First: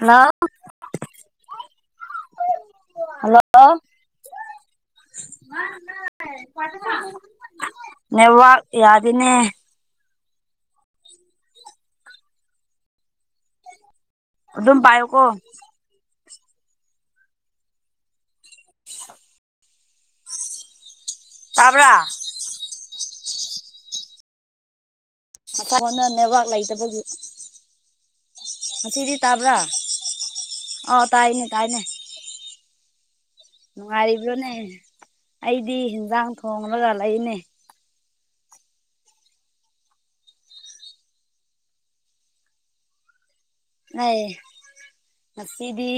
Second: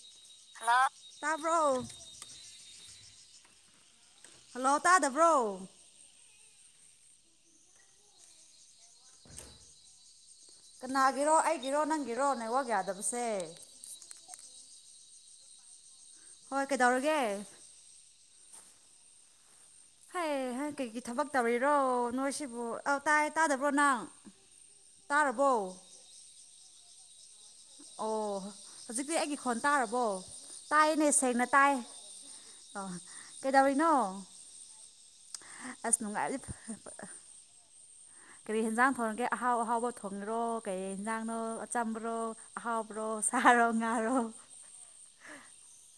hello ꯇꯥꯕ꯭ꯔꯣ hello hello ꯇꯥꯗꯕ꯭ꯔꯣ ꯅꯋꯥ ꯌꯥꯗꯅꯦ ꯀꯅꯥꯒꯤꯔꯣ ꯑꯩꯒꯤꯔꯣ ꯅꯪꯒꯤꯔꯣ ꯅꯋꯥꯛ ꯌꯥꯗꯕꯁꯦ ꯑꯗꯨꯝ ꯄꯥꯏꯣ ꯀꯣ ꯍꯣꯏ ꯀꯩꯗꯧꯔꯒꯦ ꯍ ꯍꯌꯦ ꯍ ꯀꯩꯒꯤ ꯊꯕꯛ ꯇꯧꯔꯤꯔꯣ ꯇꯥꯕ꯭ꯔꯥ ꯅꯣꯏꯁꯤꯕꯨ ꯇꯥꯏ ꯇꯥꯗꯕ꯭ꯔꯣ ꯅꯪ ꯇꯥꯔꯕꯣ ꯃꯅ ꯅꯦꯠꯋꯥꯛ ꯂꯩꯇꯕꯒꯤ ꯑꯣꯣ ꯉꯁꯤꯗꯤ ꯍꯧꯖꯤꯛꯇꯤ ꯑꯩꯒꯤ ꯇꯥꯕ꯭ꯔꯥ ꯈꯣꯟ ꯇꯥꯔꯕꯣ ꯇꯥꯏꯌꯦꯅꯦ ꯑꯣ ꯇꯥꯏꯅꯦ ꯁꯦꯡꯅ ꯇꯥꯏ ꯇꯥꯏꯅꯦ ꯑꯣ ꯀꯩꯗꯧꯔꯤꯅꯣ ꯅꯨꯡꯉꯥꯏꯔꯤꯕ꯭ꯔꯣꯅꯦ ꯑꯩꯗꯤ ꯑꯁ ꯌꯦꯟꯖꯥꯡ ꯅꯨꯡꯉꯥꯏꯔꯤ ꯊꯣꯡꯂꯒ ꯂꯩꯅꯦ ꯀꯔꯤ ꯍꯟꯖꯥꯡ ꯊꯣꯡꯒꯦ ꯑꯍꯥꯎ ꯑꯍꯥꯎꯕ ꯊꯣꯡꯉꯔꯣ ꯀꯔꯤ ꯌꯦꯟꯖꯥꯡꯅꯣ ꯑ ꯆꯝꯕ꯭ꯔꯣ ꯑꯍꯥꯎꯕ꯭ꯔꯣ ꯁꯥꯔꯣ ꯅ ꯉꯥꯔꯣ ꯃꯗꯤ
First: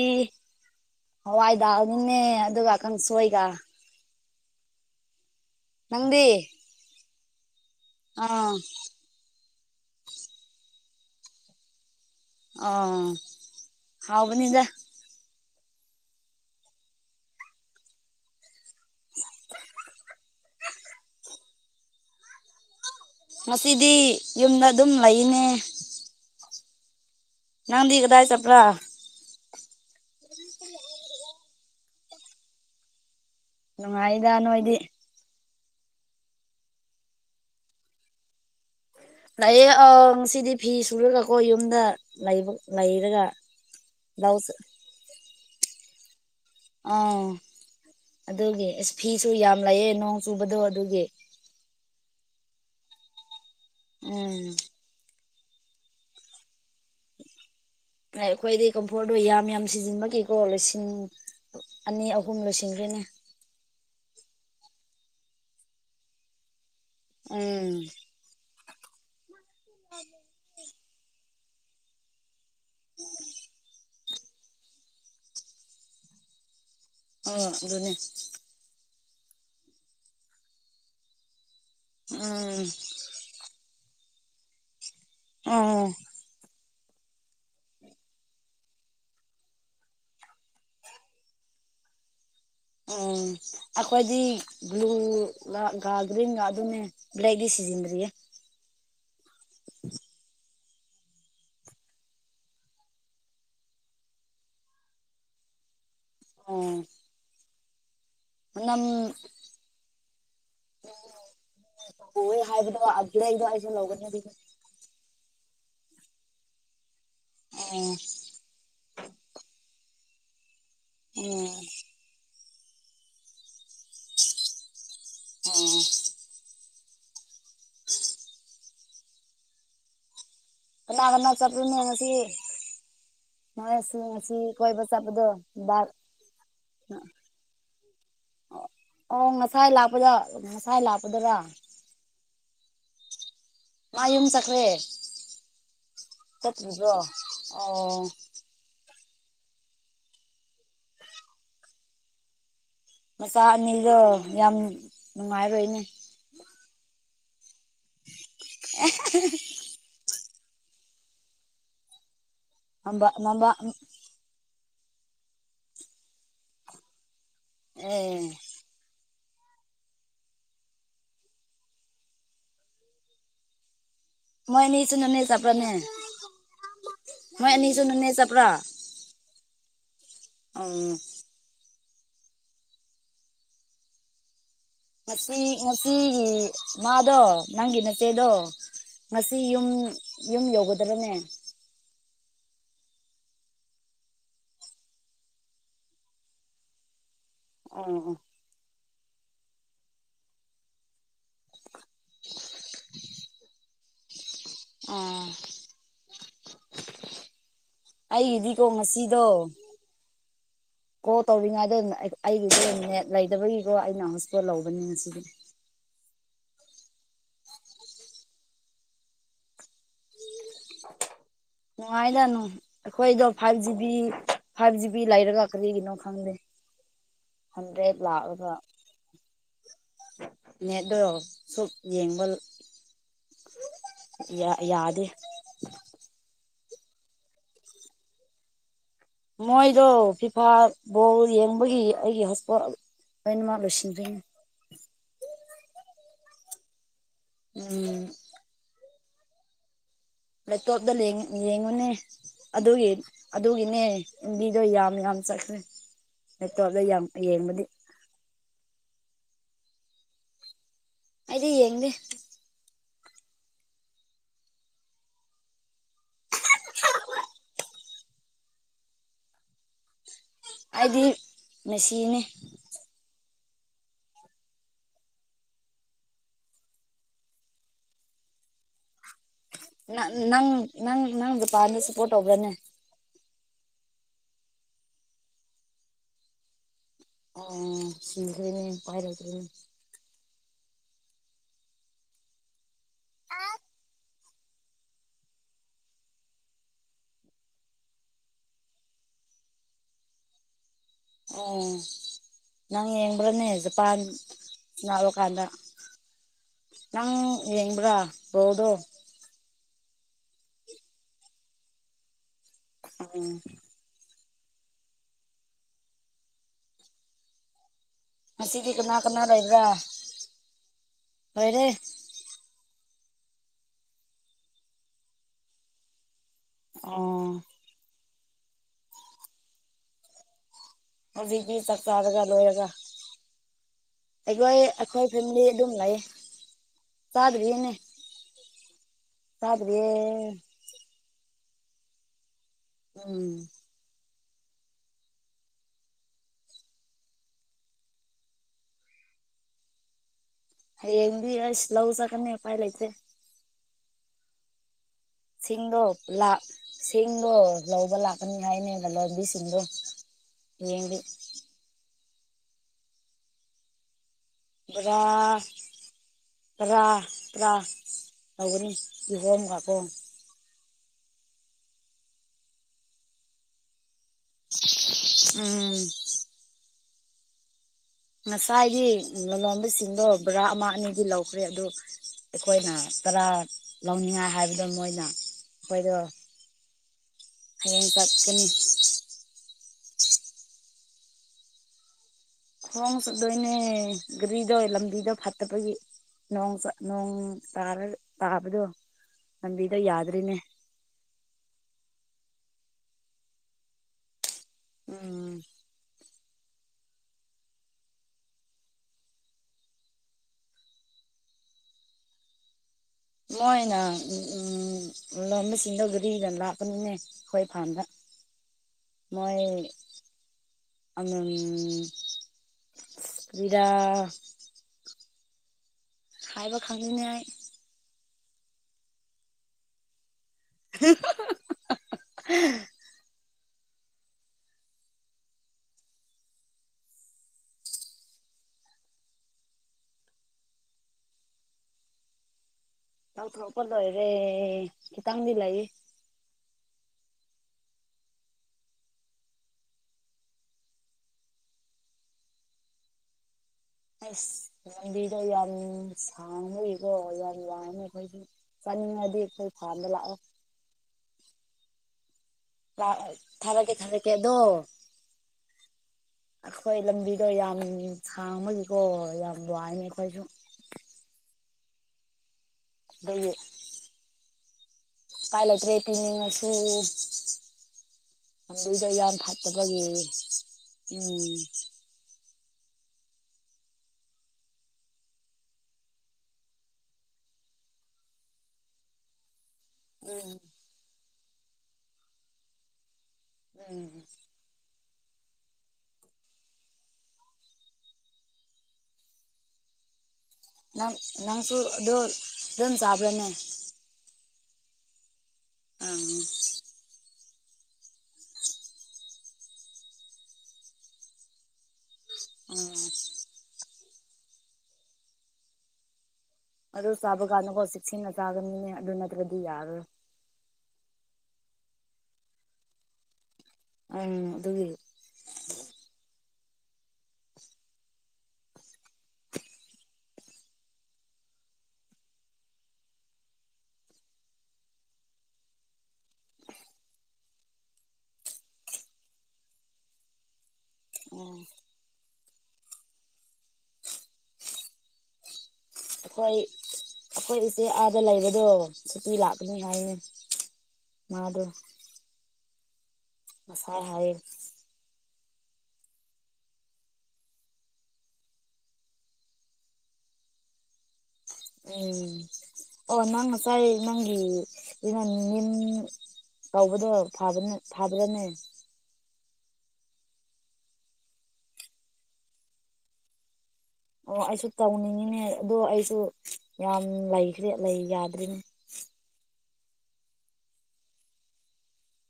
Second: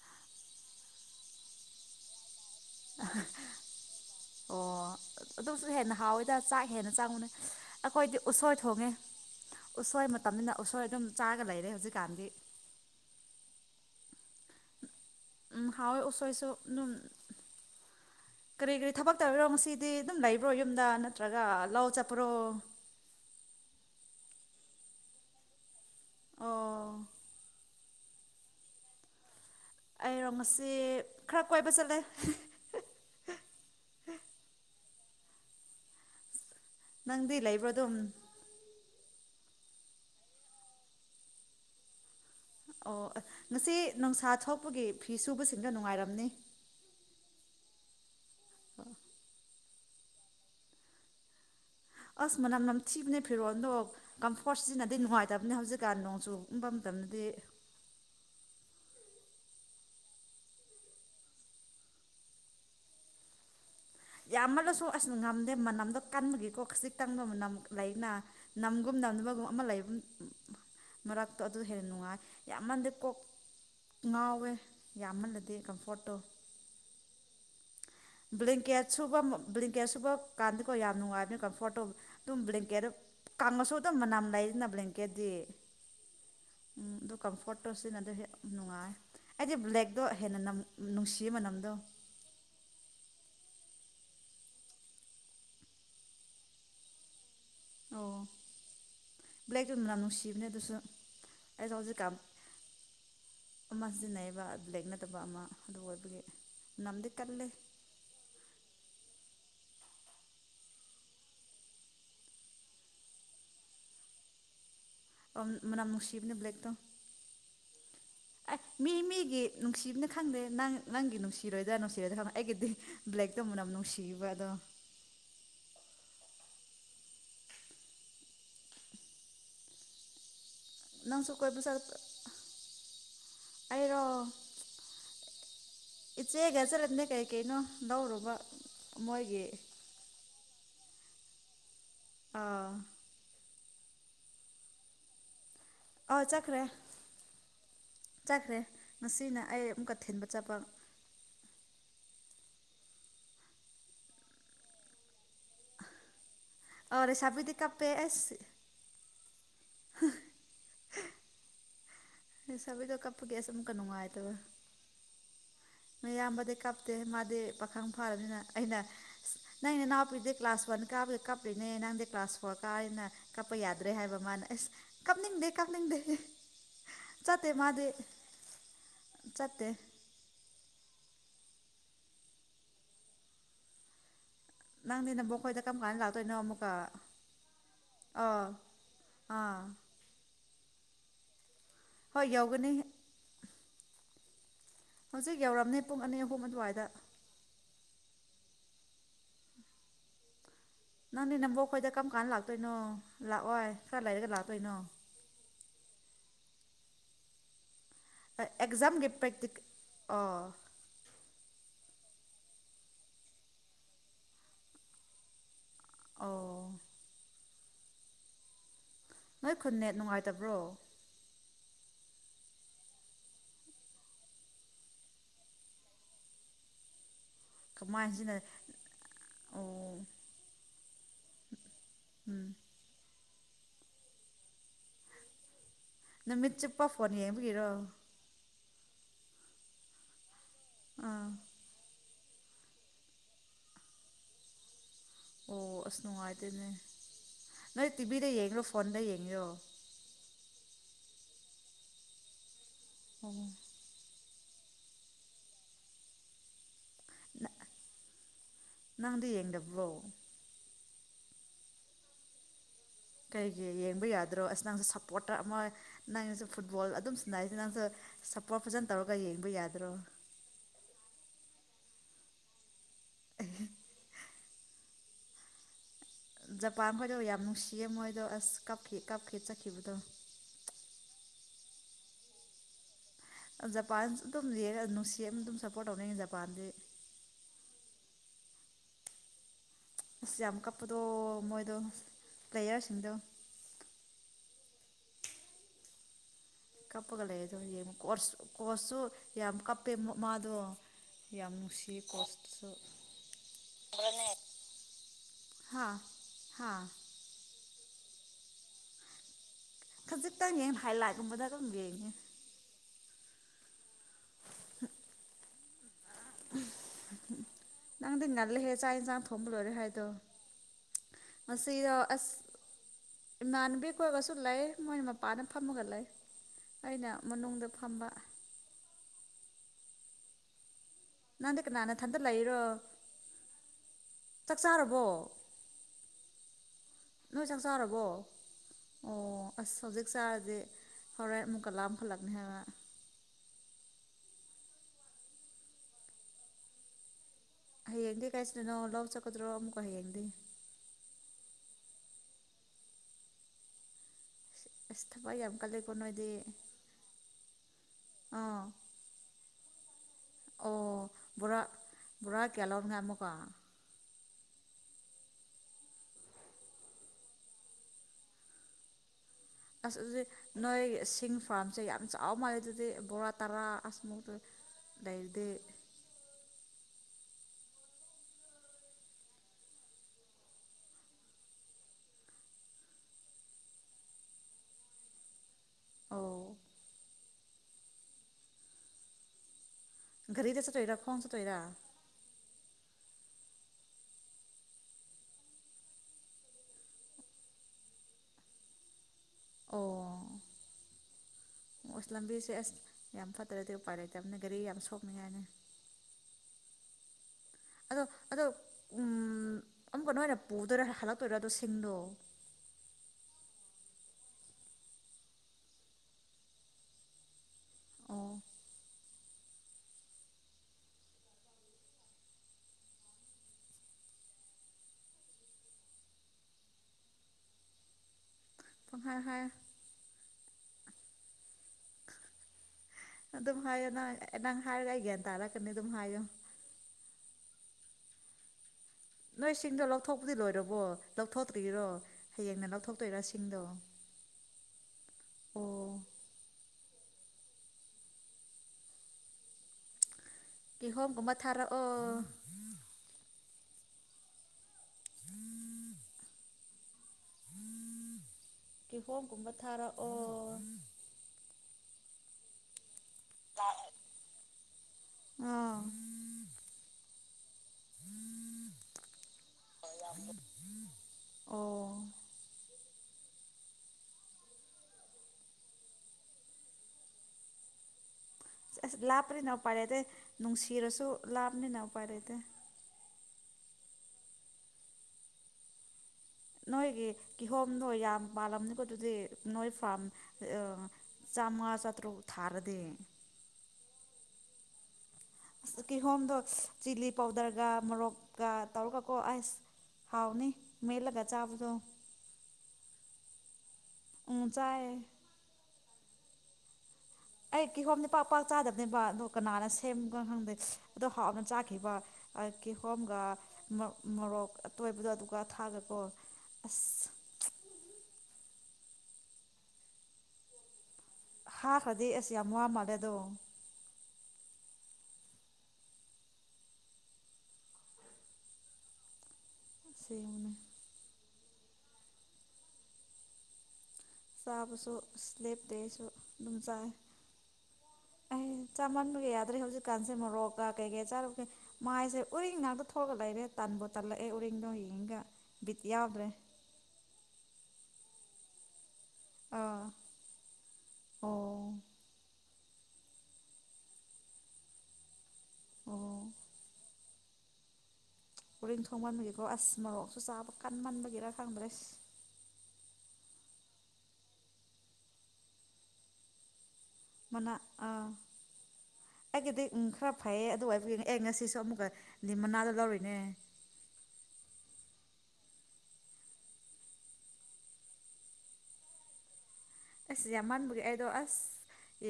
ꯍꯥꯏꯗꯅꯤꯟꯅꯦ ꯑꯗꯨꯒ ꯀꯟꯁꯨꯣꯏꯒ ꯑꯣ ꯑꯗꯨꯝꯁꯨ ꯍꯦꯟꯅ ꯅꯪꯗꯤ ꯍꯥꯎꯋꯦꯗ ꯆꯥꯛ ꯍꯦꯟꯅ ꯆꯪꯉꯨꯅꯦ ꯑꯩꯈꯣꯏꯗꯤ ꯑꯥ ꯎꯁꯣꯏ ꯊꯣꯡꯉꯦ ꯎꯁꯣꯏ ꯃꯇꯝꯅꯤꯅ ꯎꯁꯣꯏ ꯑꯗꯨꯝ ꯆꯥꯒ ꯂꯩꯔꯦ ꯍꯧꯖꯤꯛꯀꯥꯟꯗꯤ ꯑꯣ ꯍꯥꯎꯕꯅꯤꯗ ꯎꯝ ꯍꯥꯎꯣꯏ ꯎꯁꯣꯏꯁꯨ ꯑꯗꯨꯝ [inaudible] ꯀꯔꯤ ꯀꯔꯤ ꯊꯕꯛ ꯇꯧꯕꯕꯤꯔꯣ ꯉꯁꯤꯗꯤ ꯑꯗꯨꯝ ꯂꯩꯕ꯭ꯔꯣ ꯌꯨꯝꯗ ꯅꯠꯇ꯭ꯔꯒ ꯂ ꯆꯠꯄ꯭ꯔꯣ ꯉꯁꯤꯗꯤ ꯌꯨꯝꯗ ꯑꯗꯨꯝ ꯂꯩꯅꯦ ꯑꯣ ꯅꯪꯗꯤ ꯀꯗꯥꯏ ꯇꯕ꯭ꯔꯥ ꯑꯩꯔꯣꯃꯁꯤ ꯈꯔ ꯀꯣꯏꯕ ꯆꯠꯂꯦ ꯅꯅꯨꯡꯥꯏꯗꯅꯣꯣꯏꯗꯤ ꯅꯪꯗꯤ ꯂꯩꯕ꯭ꯔꯣ ꯑꯗꯨꯝ ꯂꯥꯛꯌꯦꯦ ꯑꯪ ꯉ ꯁꯤꯗꯤ ꯐꯤ ꯁꯨꯔꯒꯀꯣ ꯌꯨꯝꯗ ꯂꯩꯕ ꯑꯣ ꯑ ꯂꯩꯔꯒ ꯉꯁꯤ ꯅꯨꯡꯁꯥ ꯂꯧ ꯊꯣꯛꯄꯒꯤ ꯐꯤ ꯁꯨꯕꯁꯤꯡꯗ ꯅꯨꯡꯉꯥꯏꯔ ꯑ ꯑꯗꯨꯒꯤ ꯑꯁ ꯐꯤꯁꯨ ꯌꯥꯎ ꯂꯌꯦꯦ ꯅꯣꯡ ꯆꯨꯕꯗꯣ ꯑꯗꯨꯒꯤ ꯑꯁ ꯃꯅꯝ ꯅꯝꯊꯤꯕꯅꯦ ꯐꯤꯔꯛꯑꯣ ꯑꯗꯣ ꯎꯝ ꯀꯝꯐꯣꯔꯠ ꯁꯤꯖꯤꯟꯅꯗꯤꯩ ꯉꯥꯏꯇꯦ ꯇꯕꯅꯤ ꯍꯧꯖꯤꯛꯀꯥꯟ ꯅꯣꯡ ꯆꯨꯨꯝꯕ ꯃꯇꯝꯗꯗꯤ ꯑꯩꯈꯣꯏꯗꯤ ꯀꯝꯐꯣꯔꯠꯗ ꯌꯥꯝ ꯌꯥꯝ ꯁꯤꯖꯤꯟꯕꯒꯤꯀꯣ ꯂꯤꯁꯤꯡ ꯑꯅꯤ ꯑꯍꯨꯝ ꯂꯣꯏꯁꯤꯟꯈ꯭ꯔꯦ [inaudible] ꯌꯥꯝꯃꯜꯂꯁꯨ ꯑꯁꯁꯨ ꯉꯝꯗꯦ ꯃꯅꯝꯗꯣ ꯀꯟꯕꯒꯤꯀꯣ ꯈꯖꯤꯛꯇꯪꯕ ꯃꯅꯝ ꯎꯝ ꯂꯥꯏꯔꯤꯛꯅ ꯅꯝꯒꯨꯝ ꯅꯝꯅꯕꯒꯨꯝ ꯑꯃ ꯂꯩꯕ ꯃꯔꯛꯇꯣ ꯑꯗꯨ ꯍꯦꯟꯅ ꯅꯨꯡꯉꯥꯏ ꯌꯥꯝꯃꯟꯗꯤ ꯀꯣꯛ ꯉꯥꯎꯋꯦ ꯌꯥꯝꯃꯜꯂꯗꯤ ꯀꯝꯐꯣꯔꯠꯇꯣ ꯑ ꯑꯗꯨꯅꯦ ꯕ꯭ꯂꯤꯡꯀꯦꯠ ꯁꯨꯕ ꯕ꯭ꯡꯀꯦꯠ ꯁꯨꯕ ꯀꯥꯟꯗꯤꯀꯣ ꯌꯥꯝ ꯅꯨꯡꯉꯥꯏꯕꯅꯦ ꯐꯣꯇꯣ ꯑꯗꯨꯝ ꯎꯝ ꯕ꯭ꯂꯦꯡꯀꯦꯠꯇ ꯀꯪꯉꯁꯨ ꯑꯗꯨꯝ ꯃꯅꯝ ꯂꯩꯗꯅ ꯕ꯭ꯂꯦꯡꯀꯦꯠꯇꯤ ꯎꯝ ꯎꯝ ꯑꯗꯨ ꯀꯝꯐꯣꯔꯠꯇꯣ ꯁꯤꯖꯤꯟꯅꯗꯣ ꯍꯦꯛ ꯅꯨꯡꯉꯥꯏ ꯑꯩꯗꯤ ꯕ꯭ꯂꯦꯛꯇꯣ ꯍꯦꯟꯅ ꯅ ꯅꯨꯡꯁꯤꯌꯦ ꯃꯅꯝꯗꯣ ꯎꯝ ꯑꯩꯈꯣꯏꯗꯤ ꯕ꯭ꯂꯨꯒꯒ ꯒ꯭ꯔꯤꯟꯒ ꯑꯗꯨꯅꯦ ꯕ꯭ꯂꯦꯛ ꯍꯂꯤ ꯁꯖꯤꯤꯟꯔꯤ ꯕ꯭ꯂꯦꯛ ꯌꯕ ꯌꯥꯝ ꯅꯨꯡꯁꯤꯕꯅꯦ ꯑꯗꯨꯁꯨ ꯑꯩꯁꯨ ꯍꯧꯖꯤꯛꯀꯥꯟ ꯑꯃ ꯁꯤꯖꯤꯟꯅꯩꯑꯕ ꯕ꯭ꯂꯦꯛ ꯅꯠꯇꯕ ꯑꯃ ꯑꯗꯨ ꯑꯣꯏꯕꯒꯤ ꯅꯝꯗꯤ ꯀꯂ ꯑꯝ ꯍꯥꯏꯔꯁꯨꯒꯅꯦ ꯑꯣ ꯃꯅꯥꯁꯤꯕꯅꯦ ꯕ꯭ꯂꯦꯛꯛꯇ ꯎꯝ ꯑꯦ ꯃꯤ ꯃꯤꯒꯤ ꯅꯨꯡꯁꯤꯕꯅ ꯈꯪꯗꯦ ꯅꯪ ꯅꯪꯒꯤ ꯎꯝ ꯅꯨꯡꯁꯤꯔꯣꯏꯗ꯭ꯔꯥ ꯅꯨꯡꯁꯤꯔꯣꯏꯗ꯭ꯔꯥ ꯈꯪ ꯑꯩꯒꯤꯗꯤ ꯕ꯭ꯂꯦꯛꯛꯇꯕꯨꯅ ꯌꯥꯝ ꯅꯨꯡꯁꯤꯕ ꯑꯗꯣ ꯑꯣ [inaudible] ꯑ ꯇꯒꯅ ꯅꯪꯁꯨ ꯀꯣꯏꯕ ꯆꯠ ꯆꯄꯅꯁꯤ ꯃꯣꯏꯁꯨ ꯑꯩꯔꯣ ꯉꯁꯤ ꯀꯣꯏꯕ ꯆꯕꯗ ꯔ ꯏꯆꯦꯒ ꯆꯠꯂꯅꯦ ꯀꯩ ꯀꯩꯅꯣ ꯂꯧꯔꯨꯕ ꯑꯣ ꯃꯣꯏꯒꯤ ꯉꯁꯥꯏ ꯂꯥꯛꯄꯗ ꯉꯁꯥꯏ ꯂꯥꯛꯄꯗꯔ ꯑꯥ ꯃꯥꯏꯌꯨꯝ ꯆꯀ꯭ꯔꯦꯠ ꯑꯥ ꯆꯠꯈ꯭ꯔꯦ ꯆꯠꯔꯤꯒꯣ ꯑꯣ ꯆꯠꯈ꯭ꯔꯦ ꯉꯁꯤꯅ ꯑꯩ ꯑꯃꯨꯛꯀ ꯊꯤꯟꯕ ꯆꯠꯄ ꯃꯆꯥ ꯑꯅꯤꯗꯣ ꯌꯥꯝ ꯅꯨꯡꯉꯥꯏꯔꯣꯏꯅꯦ ꯑꯣꯔ ꯁꯕꯤꯗꯤ ꯀꯄꯦꯁ ꯑ [unintelligible] ꯍꯁꯕꯤꯗ ꯃꯝꯕ ꯀꯄ ꯃꯝꯕ ꯀꯦꯁꯃ ꯀꯅꯅꯨꯡꯇꯕ ꯅ ꯑꯌꯥꯝꯕꯗꯤ ꯀꯥꯞꯇꯦ ꯃꯥꯗꯤ ꯄꯥꯈꯪ ꯑꯦ ꯐꯥꯔꯕꯅꯤꯅ ꯑꯩꯅ ꯅꯪꯅꯦ ꯅꯅꯥꯎꯄꯤꯗꯤ ꯀ꯭ꯂꯥꯁ ꯋꯥꯟ ꯀꯥꯕꯗ ꯀꯞꯄꯂꯤꯅꯦ ꯅꯪꯗꯤ ꯀ꯭ꯂꯥꯁ ꯐꯣꯔ ꯀꯥꯔꯤꯅ ꯀꯞꯄ ꯌꯥꯗ ꯭ꯔꯦ ꯍꯥꯏꯕ ꯃꯥꯅ ꯃꯣꯏ ꯑꯁ ꯑꯅꯤꯁꯨ ꯀꯥꯞꯅꯤꯡꯗꯦ ꯀꯥꯞꯅꯤꯡꯗꯦ ꯍꯣꯏꯅꯤꯁꯨꯅꯅꯅꯦ ꯆꯄꯔꯥ ꯆꯠꯇꯦ ꯑ ꯅꯪꯗꯤ ꯉꯁꯤ ꯅꯕꯣꯛꯈꯣꯏꯗ ꯀꯔꯝ ꯀꯥꯟꯗ ꯉꯁꯤꯒꯤ ꯂꯥꯛꯇꯣꯏꯅꯣ ꯑꯃꯨꯛꯀ ꯃꯥꯗꯣ ꯅꯪꯒꯤ ꯅꯆꯦꯗꯣ ꯑꯥ ꯉꯁꯤ ꯑꯥ ꯌꯨꯝ ꯌꯨꯝ ꯌꯧꯒꯗꯔꯅꯦ ꯍꯣꯏ ꯌꯥꯎꯒꯅꯤ ꯍꯧꯖꯤꯛ ꯌꯧꯔꯝꯅꯦ ꯄꯨꯡ ꯑꯅꯤ ꯑꯍꯨꯝ ꯑꯗꯨꯋꯥꯏꯗ ꯑꯣ ꯅꯪꯅꯦ ꯅꯕꯨꯣ ꯑꯩꯈꯣꯏꯗ ꯀꯔꯝ ꯀꯥꯟꯗ ꯂꯥꯛꯇꯣꯏꯅꯣ ꯂꯥꯛꯑꯣꯏ ꯈꯔ ꯂꯩꯔꯒ ꯂꯥꯛꯇꯣꯏꯅꯣ ꯑꯥ ꯑꯩꯒꯤꯗꯤꯀꯣ ꯑꯦꯛꯖꯥꯝꯒꯤ ꯉꯁꯤꯗꯣ ꯄ꯭ꯔꯦꯛꯇꯤꯛ ꯑꯣ ꯀꯣ ꯇꯧꯔꯤꯉꯥꯏꯗ ꯑꯩꯒꯤꯁꯨ ꯂꯩꯗꯕꯒꯤꯀꯣ ꯑꯩꯅ ꯍꯧꯣꯁꯄꯜ ꯂꯧꯕꯅꯦ ꯉꯁꯤꯒꯤ ꯑꯣ ꯅꯣꯏ ꯈꯨꯟꯅ ꯅꯨꯡꯉꯥꯏꯇꯕ꯭ꯔꯣ ꯅꯨꯡꯉꯥꯏꯗꯥꯅꯨ ꯑꯩꯈꯣꯏꯗꯣ ꯐꯥꯏꯚ ꯖꯤꯕꯤ ꯐꯥꯏꯚ ꯖꯤꯕꯤ ꯂꯩꯔ ꯂꯥꯛ ꯀꯔꯤꯒꯤꯅꯣ ꯈꯪꯗꯦ ꯍꯟꯗꯦꯠ ꯀꯃꯥꯏꯅ ꯁꯤꯅ ꯂꯥꯛꯑꯒ ꯑꯣ ꯅꯠꯗ ꯁꯨꯞ ꯌꯦꯡꯕ ꯎꯝ ꯌꯥ ꯌꯥꯗꯦ ꯃꯤꯦꯠ ꯆꯦꯞꯄ ꯐꯅꯤ ꯍꯥꯏꯏꯕ ꯀꯔꯣ ꯃꯣꯏꯗꯣ ꯐꯤꯐꯥꯐꯧ ꯑꯥ ꯌꯦꯡꯕꯒꯤ ꯑꯩꯒꯤ ꯍꯥꯞꯄ ꯃꯩꯅ ꯃꯥꯂꯨꯁꯤ ꯑꯣ ꯑꯁ ꯅꯨꯡꯉꯥꯏꯇꯦꯅꯦ ꯅꯣꯏ ꯎꯝ ꯇꯤꯚꯤꯗ ꯌꯦꯡꯉꯔꯣ ꯐꯣꯟꯗ ꯌꯦꯡꯉꯔꯣ ꯂꯦꯞꯇꯣꯞꯇ ꯌꯦꯡꯉꯨꯅꯦ ꯑꯗꯨꯒꯤ ꯑꯣ ꯑꯗꯨꯒꯤꯅꯦ ꯏꯟꯕꯤꯗꯣ ꯌꯥꯝ ꯌꯥꯝ ꯆꯠꯈ꯭ꯔꯦ ꯅꯦꯞꯇꯣꯞꯗ ꯌꯥꯝ ꯌꯦꯡꯕꯗꯤ ꯅꯪꯗꯤ ꯌꯦꯡꯗꯕ꯭ꯂꯣ ꯑꯗꯤ ꯌꯦꯦ ꯀꯩꯒꯤ ꯌꯦꯡꯕ ꯌꯥꯗ꯭ꯔꯣ ꯑꯁꯤ ꯅꯪꯁꯨ ꯁꯞꯄꯣꯔꯇꯔ ꯑꯃ ꯅꯪꯁꯨ ꯐꯨꯠꯕꯣꯜ ꯑꯗꯨꯝ ꯁꯤꯖꯤꯟꯅꯔꯤꯁꯤ ꯅꯪꯁꯨ ꯁꯞꯄꯣꯔꯠ ꯐꯖꯅ ꯇꯧꯔꯒ ꯌꯦꯡꯕ ꯌꯥꯗ꯭ꯔꯣ ꯑꯗꯨꯗꯤ ꯃꯁꯤꯟꯅꯅꯦ ꯖꯄꯥꯟ ꯈꯣꯏꯗꯣ ꯌꯥꯝ ꯅꯨꯡꯁꯤꯌꯦ ꯃꯣꯏꯗꯣ ꯑꯁ ꯀꯞꯈꯤ ꯀꯞꯈꯤ ꯆꯠꯈꯤꯕꯗꯣ ꯅꯪ ꯅꯪ ꯅꯪ ꯅꯪꯄꯥꯅ ꯁꯄꯣꯔ ꯑꯣꯕ꯭ꯔꯅꯦ ꯖꯄꯥꯟꯁꯨ ꯑꯗꯨꯝ ꯌꯦꯡꯉ ꯅꯨꯡꯁꯤꯅ ꯑꯗꯨꯝ ꯁꯞꯄꯣꯔꯠ ꯇꯧꯅꯤꯡ ꯖꯄꯥꯟꯗꯤ ꯁꯤꯁꯤꯡꯈꯔꯤꯅꯤ ꯄꯥꯏꯔꯛꯈꯅꯤ ꯑꯁ ꯌꯥꯝ ꯀꯞꯄꯗꯣ ꯃꯣꯏꯗꯣ ꯄ꯭ꯂꯦꯌꯔꯁꯤꯡꯗꯣ ꯀꯄꯒ ꯂꯩꯗꯣ ꯌꯦꯡꯉ ꯀꯣꯔꯁꯨ ꯌꯥꯝ ꯀꯞꯄꯦ ꯃꯥꯗꯣ ꯌꯥꯝ ꯑꯣ ꯅꯨꯡꯁꯤ ꯀꯣꯆꯇꯨꯁꯨ ꯅꯪ ꯌꯦꯡꯕ꯭ꯔꯅꯦ ꯖꯄꯥꯟ ꯉꯥꯛꯂꯀꯥꯟꯗ ꯍꯥ ꯍꯥ ꯅꯪ ꯌꯦꯡꯕ꯭ꯔꯥ ꯔꯧꯗꯣ ꯈꯖꯤꯛꯇꯪ ꯌꯦꯡ ꯍꯥꯏ ꯂꯥꯏꯀꯨꯝꯕꯗ ꯑꯗꯨꯝ ꯌꯦꯡꯉꯦ ꯎꯝ [inaudible] ꯅꯪꯗꯤ ꯉꯁꯤꯗꯤ ꯉꯜꯂꯦꯍꯦ ꯆꯥꯛ ꯀꯅꯥ ꯌꯦꯟꯁꯥꯡ ꯀꯅꯥ ꯊꯣꯝꯕ ꯂꯩꯕ꯭ꯔꯥ ꯂꯣꯏꯔꯦ ꯍꯥꯏꯗꯣ ꯂꯣꯏꯔꯦ ꯃꯁꯤꯁꯗ ꯑꯁ ꯏꯃꯥꯟꯕꯤ ꯀꯣꯏꯕꯁꯨ ꯂꯩ ꯃꯣꯏꯅ ꯃꯄꯥꯅ ꯐꯝꯃꯒ ꯂꯩ ꯑꯩꯅ ꯑꯣ ꯃꯅꯨꯡꯗ ꯐꯝꯕ ꯍꯧꯗꯤꯒꯤ ꯅꯪꯗꯤ ꯀꯅꯥ ꯅꯊꯟꯇ ꯇꯔꯀꯥꯗꯒ ꯂ ꯂꯩꯔꯣ ꯑꯣꯏꯌꯦꯒ ꯑꯩꯈꯣꯏ ꯆꯥꯛ ꯆꯥꯔꯕꯣ ꯑꯩꯈꯣꯏ ꯐꯦꯃꯤꯂꯤ ꯑꯗꯨꯝ ꯂꯩ ꯅꯣꯏ ꯆꯥꯛ ꯆꯥꯔꯕꯣ ꯑꯣ ꯑꯁ ꯆꯥꯗ꯭ꯔꯤꯌꯦ ꯍꯧꯖꯤꯛ ꯆꯥꯔꯗꯤ ꯍꯣꯔꯏ ꯑꯃꯨꯛ ꯒꯥ ꯑꯃ ꯐꯜꯂꯥꯛꯅ ꯍꯥꯏꯔ ꯎꯝ ꯍ ꯌꯦꯡꯗꯤ ꯀꯥꯏ ꯂꯩ ꯅ ꯂ ꯂꯧ ꯆ ꯀꯀꯗ꯭ꯔꯣ ꯑꯃꯨꯀ ꯍꯌꯦ ꯌꯦꯡꯗꯦ ꯍꯗꯤ ꯑ ꯂꯍ ꯆ ꯀꯅꯦ ꯄꯥꯏ ꯂꯩꯆꯦ ꯑꯁ ꯊꯕꯛ ꯌꯥꯝ ꯁꯤꯡꯗꯣ ꯀꯜꯂꯦꯀꯣ ꯂ ꯅꯣꯏꯗꯤ ꯁꯤꯡꯗꯣ ꯂꯧꯕ ꯂꯥꯛꯀꯅꯤ ꯑꯥ ꯍꯥꯏꯅꯦ ꯂꯂꯕꯤꯁꯤꯡꯗꯣ ꯌꯦꯒꯤ ꯄꯨꯔꯥ ꯀꯦꯜꯣꯟꯈꯥꯏ ꯑꯃꯨ ꯀ ꯭ꯔꯥ ꯇꯔꯥ ꯇꯔꯥ ꯍꯧꯒꯅꯤ ꯏꯍꯣꯝ ꯑꯁ ꯑꯗꯨ ꯅꯣꯏ ꯁꯤꯡ ꯐꯥꯔꯝꯁꯦ ꯌꯥꯝ ꯆꯥꯎ ꯃꯥꯜꯂꯦꯗꯗꯤ ꯕꯣꯔꯥ ꯇꯔꯥ ꯑꯁꯃꯨꯛꯇ ꯂꯩꯔꯗꯤ ꯎꯝ ꯉꯁꯥꯏꯒꯤ ꯂꯂꯣꯟꯕꯁꯤꯡꯗꯣ ꯕꯣꯔꯥ ꯑꯃ ꯑꯅꯤꯗꯤ ꯂꯧꯈ꯭ꯔꯦ ꯑꯗꯨ ꯑꯩꯈꯣꯏꯅ ꯇꯔꯥ ꯂꯧꯅꯤꯡꯉꯥꯏ ꯍꯥꯏꯕꯗ ꯃꯣꯏꯅ ꯑꯩꯈꯣꯏꯗ ꯑꯣ ꯍꯌꯦꯡ ꯀꯄ ꯀꯅꯤ ꯔꯤꯗ ꯆ ꯇꯣꯏꯔ ꯈꯣꯡꯣꯟꯁꯨꯇꯣꯏꯔ ꯈꯣꯡ ꯆꯗꯣꯏꯅꯦ ꯒꯥꯔꯤꯗꯣ ꯂꯝꯕꯤꯗꯣ ꯐꯠꯇꯕꯒꯤ ꯅꯣꯡ ꯇꯥꯔ ꯇꯥꯕꯗꯣ ꯅꯝꯕꯤꯗ ꯌꯥꯗ꯭ꯔꯅꯦ ꯑꯣ ꯑꯁ ꯂꯝꯕꯤꯁꯦ ꯑꯁ ꯌꯥꯝ ꯐꯠꯇ꯭ꯔꯦꯗꯤ ꯎꯄꯥꯏ ꯂꯩꯇꯕꯅ ꯒꯥꯔꯤ ꯌꯥꯝ ꯎꯝ ꯁꯣꯛꯅꯤꯡꯉꯥꯏꯅꯤ ꯑꯗꯣ ꯑꯗꯣ ꯎꯝ ꯑꯃꯨꯛꯀ ꯅꯣꯏꯅ ꯄꯨꯗꯣꯏꯔꯥ ꯍꯜꯂꯛꯇꯣꯏꯔꯗꯣ ꯁꯤꯡꯗꯣ ꯃꯣꯏꯅ ꯂꯣꯟꯕ ꯆꯤꯡꯗ ꯒꯔꯤꯗ ꯂꯥꯛꯄꯅꯤꯅꯦ ꯑꯩꯈꯣꯏ ꯐꯥꯔꯝꯗ ꯑꯣ ꯃꯣꯏ ꯑ ꯕꯤꯗ ꯍꯥꯏꯥꯏꯕ ꯈꯪꯅꯦꯥꯏ ꯄꯍꯥꯏ ꯍ [unintelligible] ꯑꯗꯨꯝ ꯍꯥꯏꯌꯣ ꯅꯪ ꯅꯪ ꯍꯥꯏꯔꯒ ꯑꯩ ꯒ꯭ꯌꯥꯟ ꯇꯥꯔꯛꯀꯅꯤ ꯑꯗꯨꯝ ꯍꯥꯏꯌꯣ ꯅꯣꯏ ꯁꯤꯡꯗꯣ ꯂꯧꯊꯣꯛꯄꯗꯤ ꯂꯣꯏꯔꯕꯣ ꯂꯧꯊꯣꯛꯇ꯭ꯔꯤꯔꯣ ꯍꯌꯦꯡꯅ ꯂꯧꯊꯣꯛ ꯌꯥꯎ ꯊꯄꯗ ꯑꯣꯏꯔꯦ ꯏ ꯇꯪꯗꯂ ꯑꯩ ꯑꯣ ꯄꯤꯍꯣꯝꯒ ꯑꯃ ꯊꯥꯔꯛꯑꯣ ꯃꯟꯗꯤꯗ ꯌꯥꯝ ꯁ ꯑꯣ ꯌꯥꯝ ꯋꯥꯡꯅꯤ ꯑꯩꯈꯣꯏꯁꯨ ꯆꯥꯅꯤꯡꯉꯗꯤ ꯀꯤꯍꯣꯝꯒꯨꯝꯕ ꯑꯩꯈꯣꯏ ꯐꯥꯔꯝꯗ ꯊꯥꯔꯛꯑꯣ ꯂꯥꯛꯑꯣ ꯊꯥꯔꯛꯀꯦ ꯊꯥꯔꯛꯀꯦ ꯑꯗꯣ ꯑꯥ ꯑꯩꯈꯣꯏ ꯂꯝꯕꯤ ꯑꯗꯣ ꯌꯥꯝ ꯁꯥꯡꯕꯒꯤꯀꯣ ꯌꯥꯝ ꯋꯥꯏꯅꯦ ꯑꯩꯈꯣꯏꯁꯨ ꯑꯣ [unintelligible] ꯄꯥꯏꯂꯦꯇꯔꯤ ꯀ꯭ꯂꯤꯅꯤꯡꯅꯤꯡ ꯑꯁꯤꯁꯨ ꯑꯗꯨꯏꯗ ꯑꯁ ꯏꯟ ꯂꯥꯞꯄꯅꯤꯅ ꯎꯄꯥꯏ ꯐꯠꯇꯕꯒꯤ ꯂꯩꯇꯦ ꯅꯨꯡꯁꯤꯔꯁꯨ ꯎꯝ ꯂꯥꯞꯄꯅꯤꯅ ꯎꯄꯥꯏ ꯂꯩꯇꯦ ꯅꯣꯏꯒꯤ ꯀꯤꯍꯣꯝ ꯅꯣꯏ ꯌꯥꯝ ꯄꯥꯜꯂꯝꯅꯤꯀꯣ ꯑꯗꯨꯗꯤ ꯅꯣꯏ ꯐꯥꯔꯝ ꯎꯝ ꯆꯥꯝꯃꯉꯥ ꯆꯥꯠꯇ꯭ꯔꯨꯛ ꯊꯥꯔꯗꯦ ꯎꯝ ꯑꯁ ꯀꯤꯍꯣꯝꯗꯣ ꯆꯤꯂꯤ ꯄꯥꯎꯗꯔꯒ ꯃꯣꯔꯣꯛꯀ ꯇꯧꯔꯒꯀꯣ ꯑꯁ ꯍꯥꯎꯅꯤ ꯅꯪ ꯃꯦꯠꯂꯒ ꯅꯪꯁꯨ ꯆꯥꯕꯗꯣ ꯑꯗꯨ ꯑꯗꯨꯝ ꯆꯥꯕ꯭ꯔꯅꯦ ꯃꯖꯥꯏ ꯑꯥ ꯑꯩ ꯀꯤꯍꯣꯝ ꯅꯤꯄꯥꯛ ꯄꯥꯛ ꯆꯥꯗꯕꯅꯦꯕ ꯑꯗꯣ ꯀꯅꯥꯅ ꯁꯦꯝꯒꯣ ꯈꯪꯗꯦ ꯑꯗꯣ ꯍꯥꯎꯅ ꯆꯥꯈꯤꯕ ꯑꯪ ꯀꯤꯍꯣꯝꯒ ꯃꯣꯔꯣꯛ ꯑꯇꯣꯏꯕꯗꯣ ꯑꯗꯨꯒ ꯊꯥꯒꯀꯣ ꯑꯗꯨꯣ ꯁꯥꯕ ꯀꯥꯟꯅ ꯀꯣꯁꯤꯁꯤꯅ ꯆꯥꯒ ꯑꯗꯨ ꯑꯗꯨ ꯅꯠꯇꯕ ꯌꯥꯔ ꯍꯥꯥ ꯈ꯭ꯔꯗꯤ ꯑꯁ ꯌꯥꯝ ꯋꯥ ꯃꯥꯜꯂꯦ ꯑꯗꯣ ꯑꯪ ꯑꯗꯨꯒꯤ ꯁ ꯑꯃ ꯆꯥꯕꯁꯨ ꯂꯦꯞꯇꯦꯁꯨ ꯑꯗꯨꯝ ꯆꯥꯏ [unintelligible] ꯑꯩ ꯆꯥꯃꯟꯕꯒ ꯌꯥꯗ꯭ꯔꯦ ꯍꯧꯖꯤꯛꯀꯥꯟꯁꯦ ꯃꯣꯔꯣꯛꯀ ꯀꯩꯀꯩ ꯎꯝ ꯆꯥꯔꯨꯒ ꯃꯥꯏꯁꯦ ꯎꯔꯤꯡ ꯉꯅꯥꯥꯛꯛꯇ ꯊꯣꯛꯂꯒ ꯂꯩꯦ ꯔꯦ ꯇꯥꯟꯕꯣ ꯇꯜꯂꯑꯦ ꯎꯔꯤꯡꯗꯣ ꯍꯌꯦꯡꯒ ꯑꯩꯈꯣꯏ ꯑꯩꯈꯣꯏ ꯏꯆꯦ ꯑꯥꯗ ꯂꯩꯕꯗꯣ ꯁꯨꯛꯇ ꯂꯥꯛ ꯀ ꯑꯥ ꯉꯥꯏꯅꯦ ꯃꯥꯗ ꯑꯣ ꯉꯁꯔ ꯍꯔ ꯑꯣ ꯎꯔꯤꯡ ꯊꯣꯡꯃꯟꯕꯒꯤꯀꯣ ꯑꯁ ꯃꯣꯔꯣꯛꯁꯨ ꯆꯥꯕ ꯀꯟꯃꯟꯕꯒꯤꯔ ꯈꯪꯗ꯭ꯔꯦ ꯎꯝ ꯑꯣ ꯅꯪ ꯉꯥꯏ ꯅꯪꯤ ꯏ ꯐꯕꯗꯣ ꯃꯅꯥ ꯑꯥ ꯐꯥꯕꯒꯅꯦ ꯑꯩꯒꯤꯗꯤ ꯈꯔ ꯐꯩꯌꯦ ꯑꯗꯨ ꯍꯥꯏꯕꯒꯤꯡ ꯑꯦ ꯉꯁꯤꯁꯨ ꯑꯃꯨꯛꯀ ꯂꯤ ꯃꯅꯥꯗ ꯂꯧꯔꯨꯅꯦ ꯑꯣ ꯑꯩꯁꯨ ꯇꯧꯅꯤꯡꯉꯤꯅꯦ ꯑꯗꯣ ꯑꯩꯁꯨ ꯌꯥꯝ ꯂꯩꯈ꯭ꯔꯦ ꯂꯩ ꯌꯥꯗ꯭ꯔꯤꯅꯦ [unintelligible] ꯑꯁ ꯌꯥꯝ ꯃꯥꯟꯕꯒꯤ ꯑꯩꯗꯣ ꯑꯁ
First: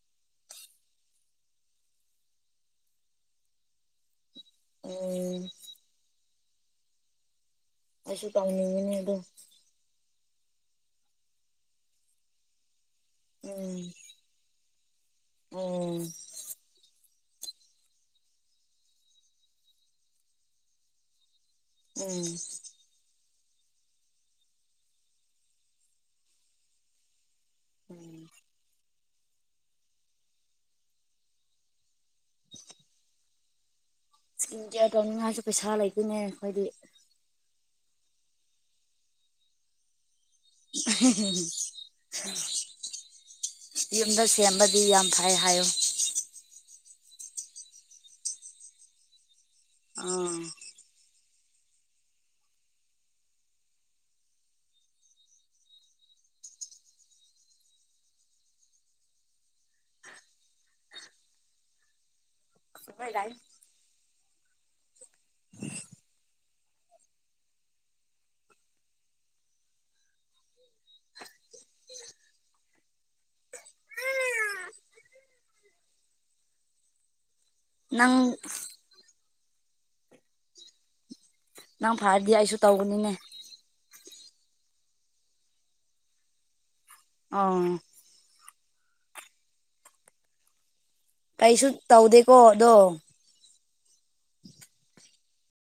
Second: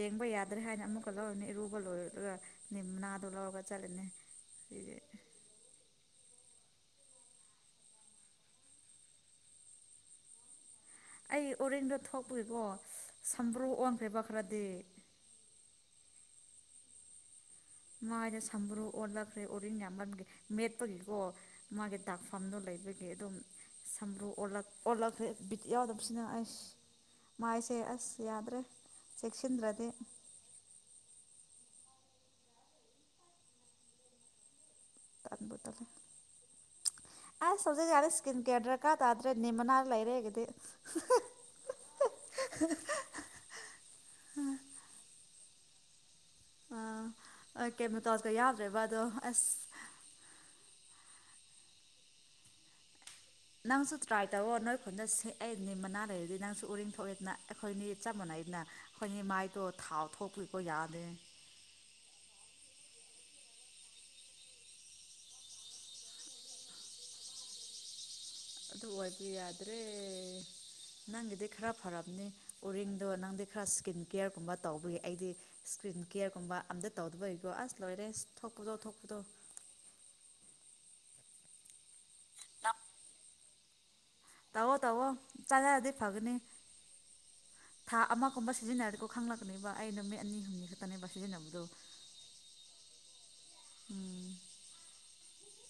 ꯌꯦꯡꯕ ꯌꯥꯗ꯭ꯔꯦ ꯍꯥꯏꯅ ꯑꯃꯨꯛꯀ ꯂꯧꯔꯅꯦ ꯏꯔꯨꯕ ꯂꯣꯏꯔꯒ ꯅꯤꯅꯥꯗꯣ ꯂꯧꯔꯒ ꯆꯠꯂꯅꯦ ꯎ ꯑꯁꯨ ꯇꯧꯉꯅꯤ ꯑꯗꯣ ꯑꯩ ꯑꯣꯔꯤꯡꯗꯣ ꯊꯣꯛꯄꯨꯏꯦꯀꯣ ꯁꯝꯕ꯭ꯔꯨ ꯑꯣꯟꯈ꯭ꯔꯦꯔꯤꯕ ꯈꯔꯗꯤ ꯎ ꯃꯥꯥꯏꯗ ꯁꯝꯕ꯭ꯔꯨ ꯑꯣꯜꯂꯛꯈ꯭ꯔꯦ ꯑꯣꯔꯤꯟ ꯌꯥꯝꯃꯟꯒꯦ ꯃꯦꯠꯄꯒꯤꯀꯣ ꯃꯥꯒꯤ ꯎꯝ ꯗꯥꯛꯐꯝꯗꯨꯣ ꯂꯩꯕꯒꯤ ꯑꯗꯨꯝ ꯁꯝ꯭ꯔꯨ ꯑꯣꯂ ꯑꯣꯜꯂꯛꯈ꯭ꯔꯦ ꯕꯤꯠ ꯌꯥꯎꯗꯕꯁꯤꯅ ꯑꯩ ꯃꯥꯏꯁꯦ ꯎꯝ ꯑꯁ ꯌꯥꯗ꯭ꯔꯦ ꯆꯦꯛꯁꯤꯟꯗ꯭ꯔꯗꯤ [unintelligible] ꯏꯁꯀꯤꯝ ꯀꯦꯌꯥꯔ ꯇꯧꯅꯤꯡꯉꯥꯏꯁꯨ ꯄꯩꯁꯥ ꯂꯩꯗꯣꯏꯅꯦ ꯑꯩꯈꯣꯏꯗꯤ ꯑ ꯁꯖ ꯌꯥꯔꯦ ꯏꯁꯀꯤꯟ ꯀꯦꯔ ꯗ꯭ꯔꯛꯀꯗ꯭ꯔꯦꯅꯤꯅ ꯂ ꯂꯩꯔꯦꯒ ꯌꯨꯝꯗ ꯁꯦꯝꯕꯗꯤ ꯌꯥꯝ ꯐꯩ ꯌꯥ ꯍꯥꯏꯌꯣ ꯀꯦꯃꯣꯇꯣꯁꯀ ꯌꯥꯎꯗ꯭ꯔꯦꯕ ꯑꯗꯣ ꯑꯁ ꯑꯥ ꯅꯪꯁꯨ ꯇ꯭ꯔꯥꯏ ꯇꯧꯔꯑꯣ ꯅꯣꯏ ꯈꯨꯟꯗ ꯑꯩꯅꯤ ꯃꯅꯥ ꯂꯩꯔꯗꯤ ꯅꯪꯁꯨ ꯎꯔꯤꯡ ꯊꯣꯛꯣꯛꯏꯦꯅ ꯑꯩꯈꯣꯏ ꯃꯤꯠ ꯆꯞ ꯃꯥꯟꯩ ꯍꯥꯏꯅ ꯑꯩꯈꯣꯏꯒꯤ ꯃꯥꯏꯗꯣ ꯊꯥꯎ ꯊꯣꯛꯄꯤꯀꯣ ꯌꯥꯅꯤꯦ [unintelligible] ꯍꯣꯏ ꯌꯥꯥꯏ ꯑꯗꯨꯗ ꯍꯕꯤꯗ꯭ꯔꯦ ꯅꯪꯒꯤꯗꯤ ꯈꯔ ꯐꯝꯅꯤ ꯎꯔꯤꯡꯗꯣ ꯅꯪꯗꯤ ꯈꯔ ꯏꯁꯀꯤꯟ ꯀꯦꯌꯔꯒꯨꯝꯕ ꯇꯧꯕꯒꯤ ꯑꯩꯗꯤ ꯏꯁꯀ꯭ꯔꯤꯟ ꯀꯦꯌꯔꯒꯨꯝꯕ ꯑꯝꯇ ꯇꯧꯗꯕꯩꯒꯤꯀꯣ ꯑꯁ ꯂꯣꯏꯔꯦ ꯅꯪ ꯑꯁ ꯊꯣꯛꯄꯗꯣ ꯊꯣꯛꯄꯗꯣ ꯅꯪ ꯐꯔꯗꯤ ꯑꯩꯁꯨ ꯇꯧꯒꯅꯤꯅꯦ ꯇꯋꯣ ꯇꯋꯣ ꯆꯉꯗꯤ ꯐꯒꯅꯤ ꯑ ꯑꯀꯣ ꯁꯤꯖꯤꯟꯅꯔꯤ ꯀꯧꯕ ꯈꯥꯡꯛꯒꯅꯦꯕꯕꯥ ꯑꯩꯩꯅ ꯅꯨꯃꯤ ꯑꯅꯤ ꯍꯨꯝꯅꯤ ꯈꯦ ꯀꯩꯁꯨ ꯇꯧꯗꯦꯀꯣ ꯑꯗꯣ ꯎꯝ